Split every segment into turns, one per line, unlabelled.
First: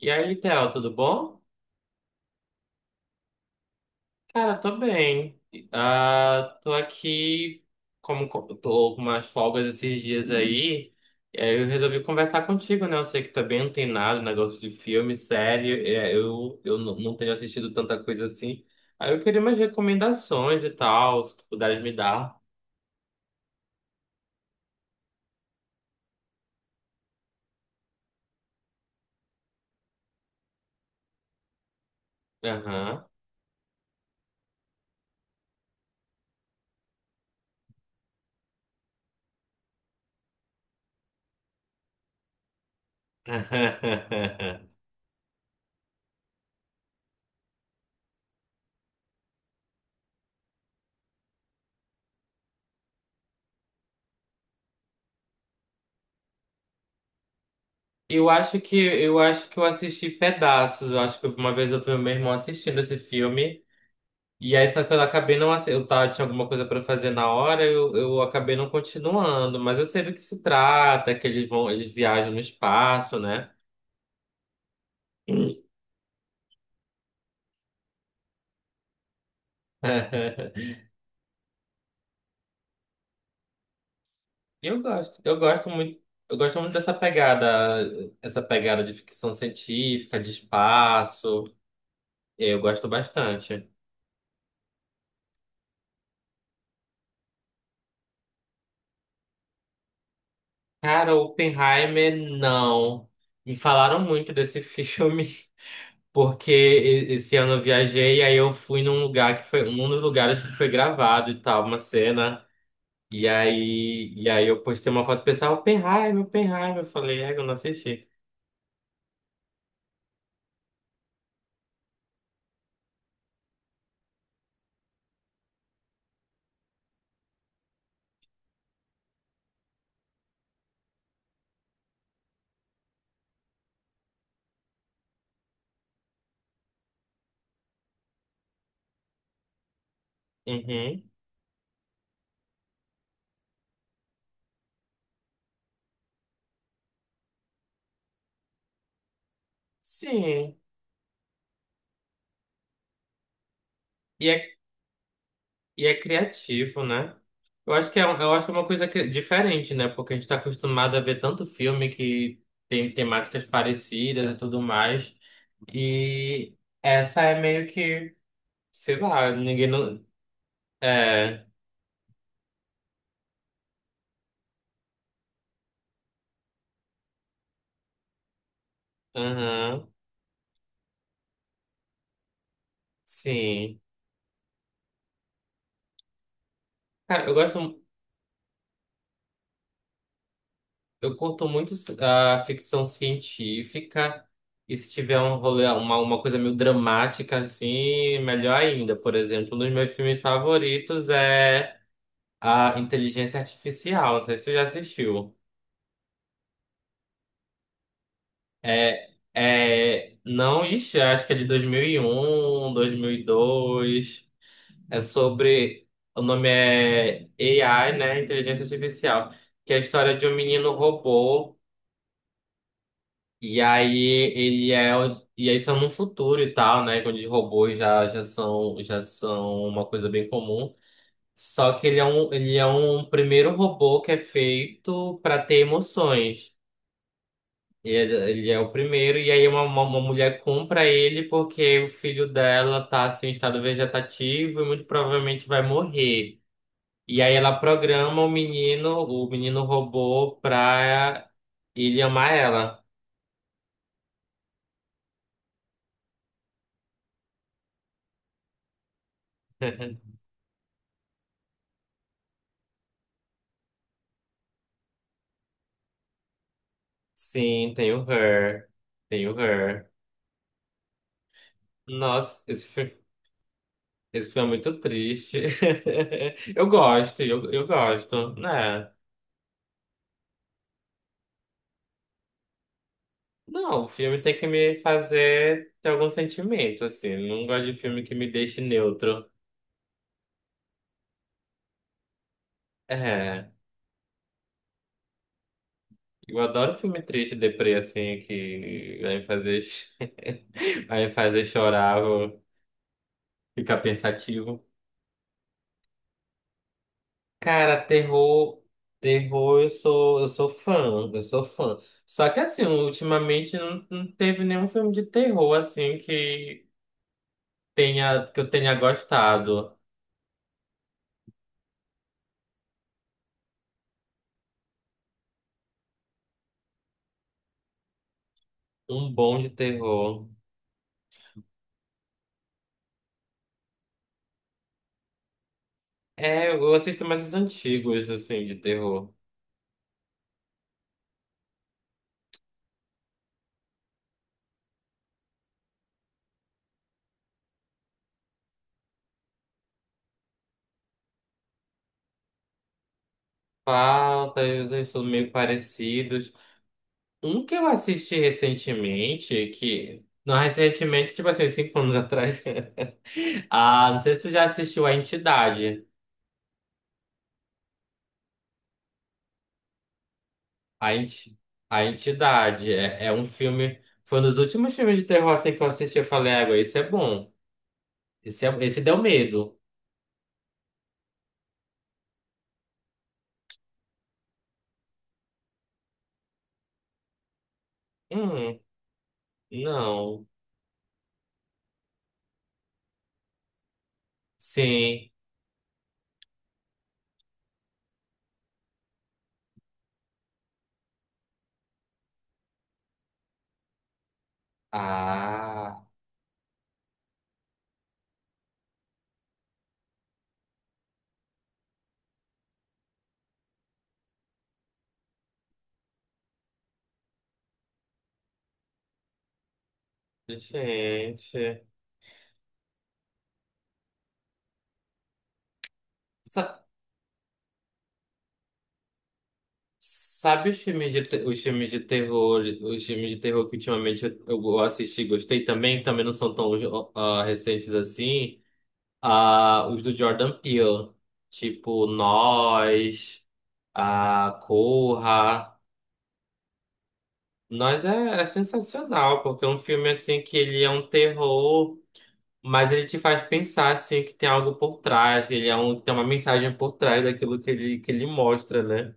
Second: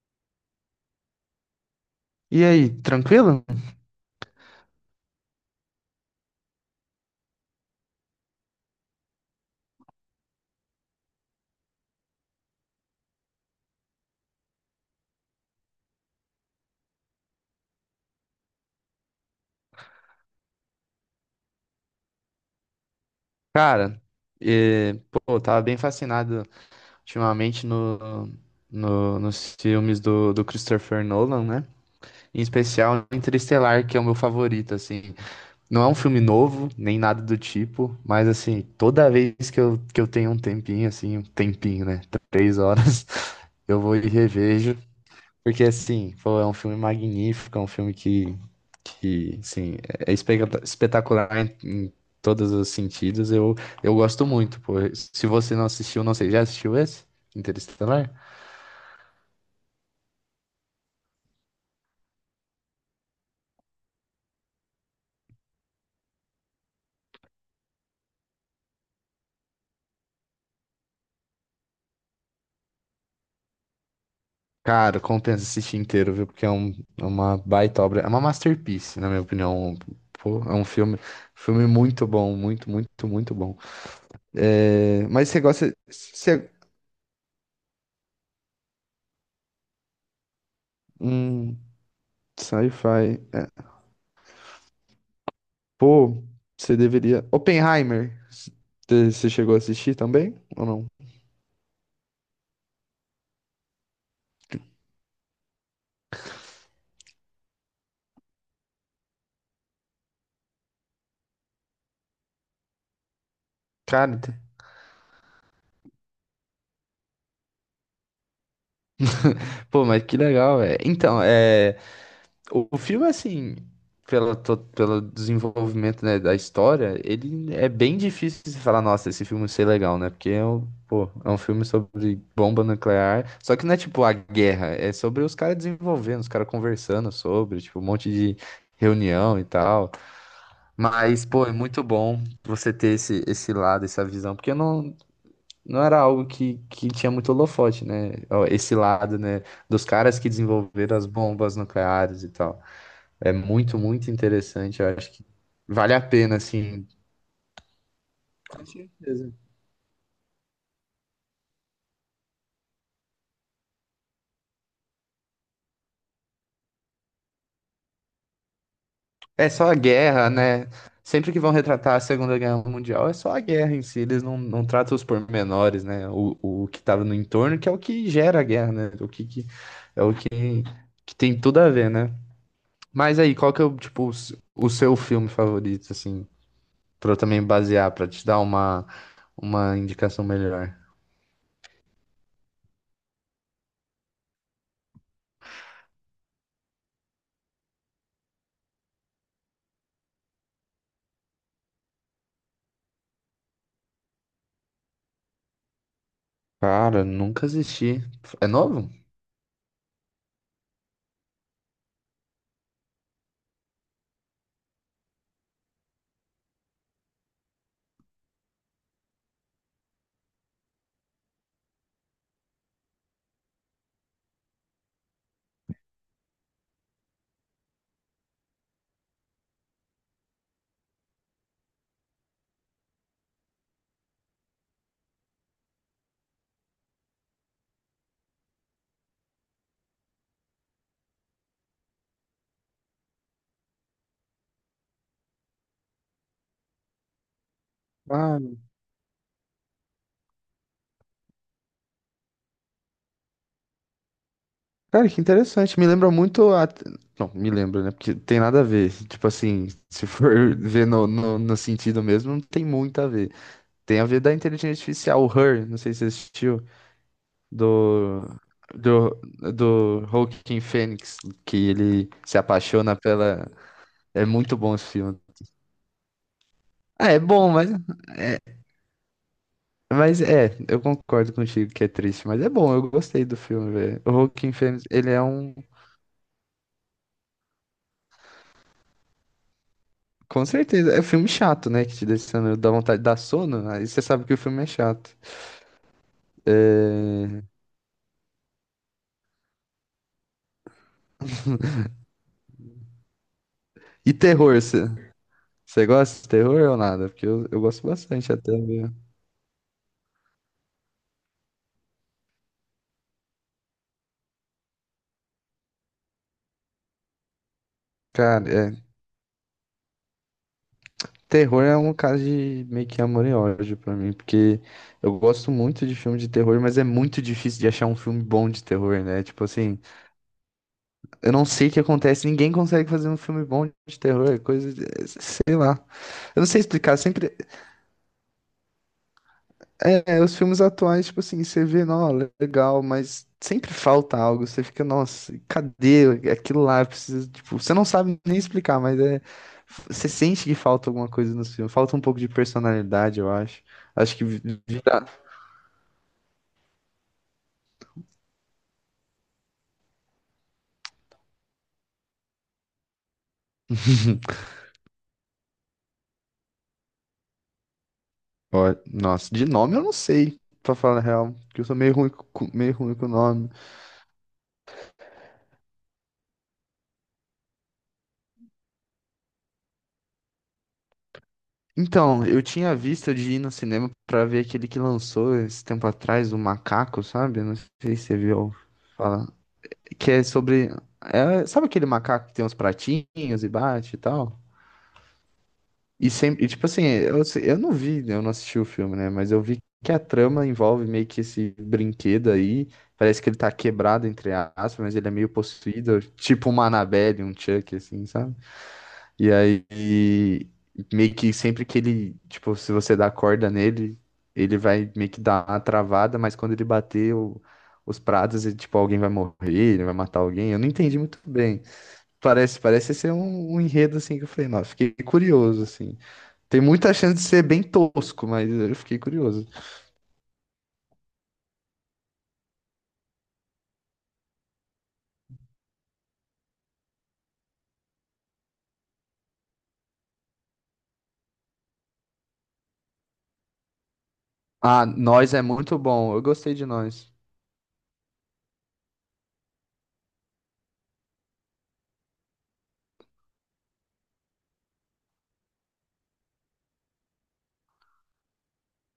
E aí, Theo, tudo bom?
E aí, tranquilo?
Cara, tô bem. Ah, tô aqui, tô com umas folgas esses dias aí, e aí eu resolvi conversar contigo, né? Eu sei que tá bem antenado, negócio de filme, série, não tenho assistido tanta coisa assim. Aí eu queria umas recomendações e tal, se tu puderes me dar.
Cara, pô, eu tava bem fascinado ultimamente nos filmes do Christopher Nolan, né? Em especial
Aham.
Interestelar, que é o meu favorito, assim. Não é um filme novo, nem nada do tipo, mas assim, toda vez que eu tenho um tempinho, assim, um tempinho, né? Três horas, eu vou e revejo. Porque, assim, pô, é um filme magnífico, é um filme que, é espetacular em todos os sentidos. Eu gosto muito, pô. Se você não assistiu, não sei, já assistiu esse? Interestelar?
Eu acho que eu assisti pedaços. Eu acho que uma vez eu vi o meu irmão assistindo esse filme. E aí, só que eu acabei não ace- eu tava, tinha alguma coisa pra fazer na hora, eu acabei não continuando, mas eu sei do que se trata, que eles vão, eles viajam no espaço, né?
Cara, compensa assistir inteiro, viu? Porque é um, é uma baita obra, é uma masterpiece, na minha opinião. Pô, é um filme muito bom, muito, muito, muito bom.
Eu
É,
gosto,
mas
eu
você
gosto
gosta...
muito, eu
Você,
gosto muito dessa pegada, essa pegada de ficção científica, de espaço.
hum,
Eu gosto
sci-fi... é,
bastante.
pô, você deveria. Oppenheimer, você chegou a assistir também ou não?
Cara, Oppenheimer, não. Me falaram muito desse filme. Porque esse ano eu viajei e aí eu fui num lugar que foi um dos lugares que foi gravado e tal, uma cena. E aí,
Cara,
e aí eu postei uma foto do pessoal, Oppenheimer. Eu falei, é, eu não assisti.
pô, mas que legal, velho. Então, é, o filme, assim, pela, pelo desenvolvimento, né, da história, ele é bem difícil de falar, nossa, esse filme ser legal, né? Porque é um, pô, é um filme sobre bomba nuclear, só que não é tipo a guerra, é sobre os caras desenvolvendo, os caras conversando sobre, tipo, um monte de reunião e tal.
Uhum.
Mas, pô, é muito bom você ter esse, esse lado, essa visão, porque não era algo que tinha muito holofote, né? Ó, esse lado, né, dos caras que
Sim.
desenvolveram as bombas nucleares e tal. É muito, muito
E é,
interessante, eu acho que
e
vale
é
a pena,
criativo,
assim.
né? Eu acho que é, eu acho que é
Com
uma coisa
certeza.
diferente, né? Porque a gente está acostumado a ver tanto filme que tem temáticas parecidas e tudo mais. E essa é meio que, sei lá,
É
ninguém
só a
não.
guerra, né? Sempre que
É.
vão retratar a Segunda Guerra Mundial, é só a guerra em si, eles não tratam os pormenores, né? O que estava no entorno, que é o que gera a guerra, né? O que
Aham.
é o que tem tudo a ver, né? Mas aí, qual que é o,
Sim.
tipo, o o seu filme favorito, assim, pra eu
Cara, eu
também
gosto,
basear, pra te dar uma indicação melhor?
eu curto muito a ficção científica. E se tiver um rolê, uma coisa meio dramática assim, melhor ainda. Por exemplo, um dos meus filmes favoritos é a Inteligência Artificial. Não sei se você já assistiu.
Cara, nunca assisti. É novo?
Não, ixi, acho que é de dois mil e um dois mil e dois. É sobre, o nome é AI, né? Inteligência Artificial. Que é a história de um menino robô. E aí E aí isso é num futuro e tal, né? Onde robôs já são uma coisa bem comum. Só que ele é um primeiro robô que é feito para ter emoções. E ele, ele é o primeiro, e aí uma mulher compra ele porque o filho dela tá assim, em estado vegetativo e muito provavelmente vai morrer. E aí ela programa
Ah,
o menino robô pra ele amar ela.
cara, que interessante. Me lembra muito a... Não, me lembra, né? Porque tem nada a ver. Tipo assim, se for ver no sentido mesmo, não tem muito a ver. Tem a ver da inteligência artificial, o Her, não sei se você assistiu,
Sim, tem o
do...
Her.
Do,
Tem o Her.
do Joaquin Phoenix, que ele se
Nossa,
apaixona pela. É
esse filme é
muito bom
muito
esse filme.
triste. Eu
Ah, é
gosto,
bom,
eu gosto, né?
mas é, eu concordo contigo que é triste, mas é bom, eu gostei do filme,
Não, o
velho. O
filme tem que
Joaquin
me
Phoenix, ele é um,
fazer ter algum sentimento, assim. Eu não gosto de filme que me deixe neutro.
com certeza, é um filme chato, né, que te deixa, dá vontade de dar
É,
sono, aí você sabe que o filme é chato.
eu adoro filme triste,
É...
deprê, assim, que vai me fazer, vai me fazer chorar, vou ficar
E terror,
pensativo.
você gosta de terror ou nada? Porque eu
Cara,
gosto bastante até,
terror,
viu?
terror, eu sou fã, eu sou fã. Só que assim, ultimamente não, não teve nenhum filme de terror assim que que eu
Cara, é,
tenha gostado.
terror é um caso de meio que amor e ódio pra mim, porque eu gosto muito de filme de terror, mas é muito difícil de achar um filme bom de terror,
Um
né?
bom
Tipo
de
assim...
terror.
Eu não sei o que acontece, ninguém consegue fazer um filme bom de terror, é coisa, é, sei lá. Eu não
É,
sei
eu
explicar,
assisto mais os
sempre
antigos, assim, de terror.
os filmes atuais, tipo assim, você vê, não, legal, mas sempre falta algo, você fica, nossa, cadê aquilo lá? Eu preciso, tipo, você não sabe nem explicar, mas é você sente que falta alguma coisa nos filmes, falta um pouco de personalidade, eu acho. Acho que
Falta, eles são
virar,
meio parecidos. Um que eu assisti recentemente, que. Não, recentemente, tipo assim, cinco anos atrás. Ah, não sei se tu já assistiu A Entidade.
ó, nossa, de nome eu não sei, pra
A,
falar a real,
Enti-
porque eu sou
a
meio ruim,
Entidade
meio ruim
é,
com
é um
nome.
filme. Foi um dos últimos filmes de terror assim, que eu assisti. Eu falei, água, esse é bom. Esse, é, esse deu medo.
Então, eu tinha visto de ir no cinema pra ver aquele que lançou esse tempo atrás, o Macaco, sabe? Não sei se você viu
Hum,
falar. Que é
não.
sobre. É, sabe aquele macaco que tem uns pratinhos e bate e tal?
Sim.
E sempre. E, tipo assim, eu, eu não vi, né, eu não assisti o filme, né? Mas eu vi que a trama envolve meio que esse brinquedo aí. Parece que ele tá quebrado, entre aspas, mas ele é meio
Ah,
possuído, tipo uma Annabelle, um Chuck, assim, sabe? E aí, meio que sempre que ele, tipo, se você dá corda nele, ele vai meio que dar uma travada, mas quando ele bater os pratos, ele, tipo, alguém vai morrer, ele vai matar alguém. Eu não entendi muito bem.
gente.
Parece ser um, um enredo, assim, que eu falei, nossa, fiquei curioso, assim. Tem
Sa-
muita chance de ser bem tosco, mas eu fiquei curioso.
sabe os filmes de, os filmes de terror, os filmes de terror que ultimamente eu assisti e gostei também, que também não são tão ah, recentes assim. Ah, os do Jordan Peele. Tipo, Nós, a
Ah, Nós é
Corra.
muito bom. Eu gostei de Nós.
Nós é, é sensacional, porque é um filme assim que ele é um terror, mas ele te faz pensar assim que tem algo por trás, que ele é um, tem uma mensagem por trás daquilo que ele mostra, né?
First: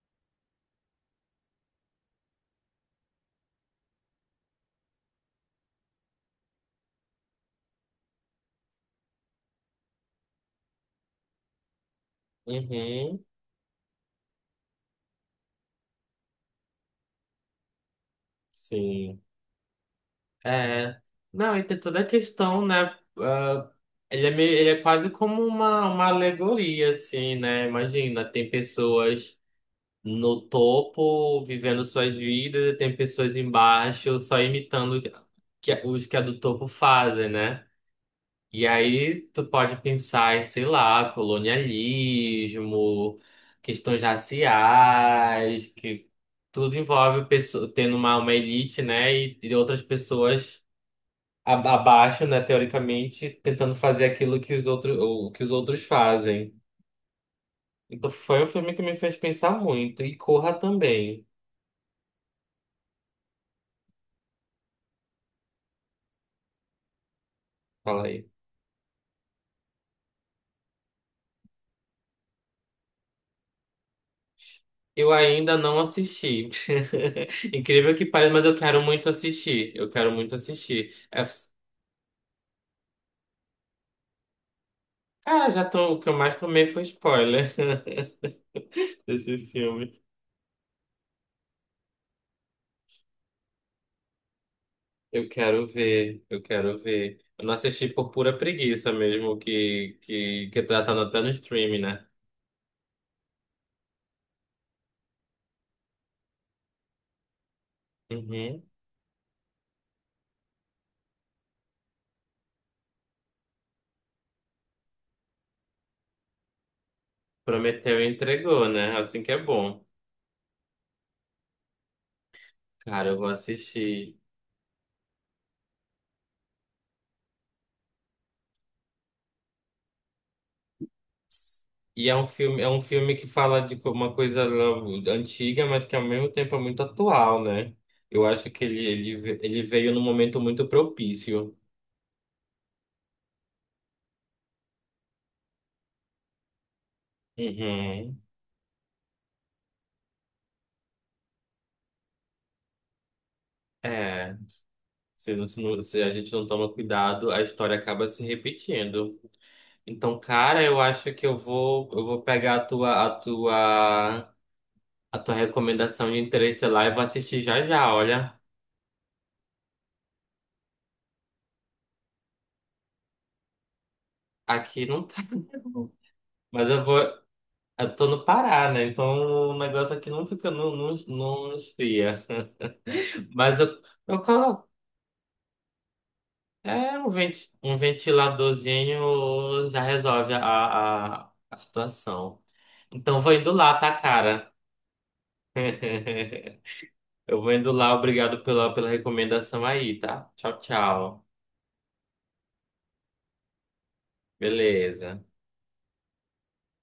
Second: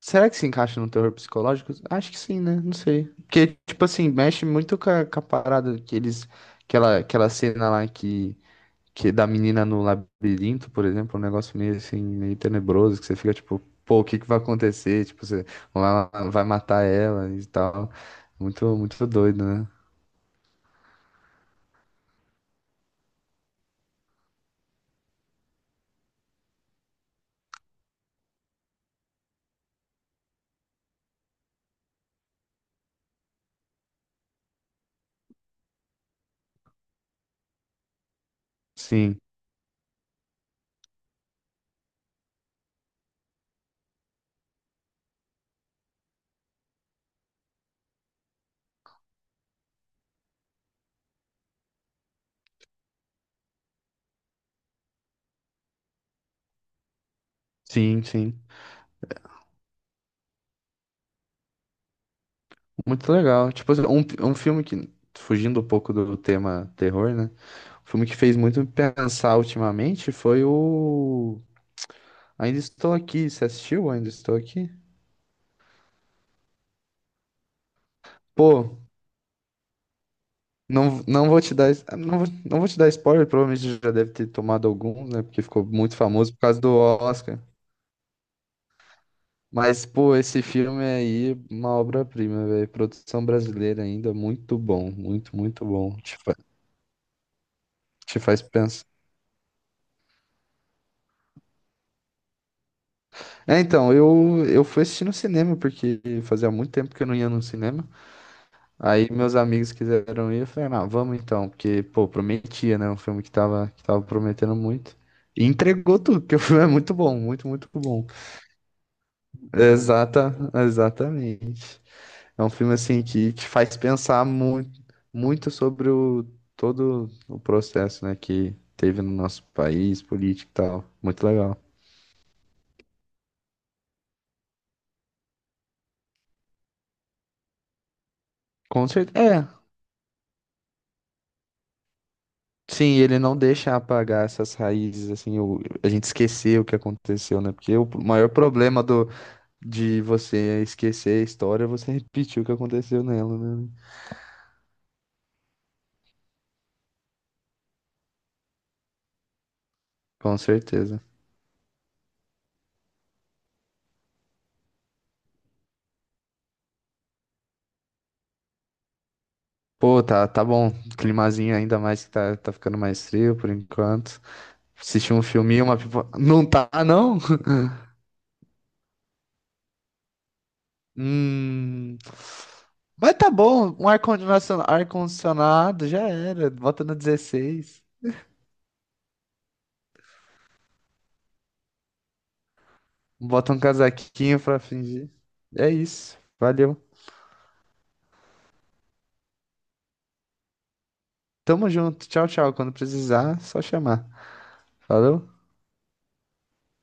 Será que se encaixa no terror psicológico? Acho que sim, né? Não sei. Porque, tipo assim, mexe muito com a parada que eles. Aquela cena lá que da menina no labirinto, por exemplo, um negócio meio assim, meio tenebroso, que você
Uhum,
fica tipo, pô, o que que vai acontecer? Tipo, você lá vai matar ela e tal. Muito, muito
sim.
doido, né?
É. Não, e tem toda a questão, né? Ah, ele é meio, ele é quase como uma alegoria, assim, né? Imagina, tem pessoas no topo vivendo suas vidas e tem pessoas embaixo só imitando o que, que os que a do topo fazem, né? E
Sim,
aí tu pode pensar em, sei lá, colonialismo, questões raciais, que tudo envolve pessoa, tendo uma elite, né, e outras pessoas abaixo, né, teoricamente, tentando fazer aquilo que os outros, o que os outros fazem.
sim,
Então
sim.
foi um filme que me fez pensar muito. E Corra também,
Muito legal. Tipo, assim, um filme que, fugindo um pouco do tema terror, né? O
fala
filme que
aí.
fez muito me pensar ultimamente foi o Ainda estou aqui. Você assistiu? Ainda estou aqui?
Eu ainda não assisti. Incrível que pareça, mas eu
Pô,
quero muito assistir. Eu quero muito assistir.
não,
É.
não vou te dar, não, não vou te dar spoiler, provavelmente já deve ter tomado alguns, né? Porque
Cara, já
ficou
tô,
muito
o que eu
famoso
mais
por causa
tomei
do
foi
Oscar.
spoiler desse
Mas,
filme.
pô, esse filme aí, é uma obra-prima, velho. Produção brasileira ainda, muito bom,
Eu
muito, muito
quero
bom. Te,
ver, eu quero ver. Eu não assisti por
te
pura
faz pensar.
preguiça mesmo, que, que já tá até no streaming, né?
É, então, eu fui assistir no cinema, porque fazia muito tempo que eu não ia no cinema.
Uhum.
Aí meus amigos quiseram ir, eu falei, não, vamos então, porque, pô, prometia, né? Um filme que tava prometendo muito. E entregou tudo, porque o filme é muito bom, muito, muito
Prometeu
bom.
e entregou, né? Assim que é bom.
Exata, exatamente. É um filme, assim,
Cara, eu vou
que te faz
assistir.
pensar muito, muito sobre o, todo o processo, né, que teve no nosso país, político e tal. Muito legal.
E é um filme que fala de uma coisa antiga, mas que ao mesmo tempo é muito atual, né? Eu acho que
Com certeza. É.
ele veio num momento muito propício.
Sim, ele não deixa apagar essas raízes, assim, a gente esquecer o que aconteceu, né? Porque o
Uhum.
maior problema do, de você esquecer a história, você repetir o que aconteceu nela, né?
É. Se a gente não toma cuidado, a história acaba se repetindo. Então,
Com
cara, eu
certeza.
acho que eu vou pegar a tua recomendação de Interestelar e vou assistir já já. Olha,
Pô, tá, tá bom. Climazinho ainda mais que tá, tá ficando mais frio por enquanto.
aqui não
Assistir
tá.
um filminho, uma pipoca. Não tá,
Mas eu vou.
não?
Eu tô no Pará, né? Então o negócio aqui não fica, não
Hum.
esfria.
Mas tá
Mas eu,
bom, um
eu coloco.
ar-condicionado já era. Bota no
É um
16.
ventiladorzinho já resolve a situação. Então vou indo
Bota um
lá, tá,
casaquinho
cara?
pra fingir. É isso. Valeu.
Eu vou indo lá, obrigado pela, pela recomendação aí, tá? Tchau, tchau.
Tamo junto. Tchau, tchau. Quando precisar, só chamar.
Beleza.
Falou?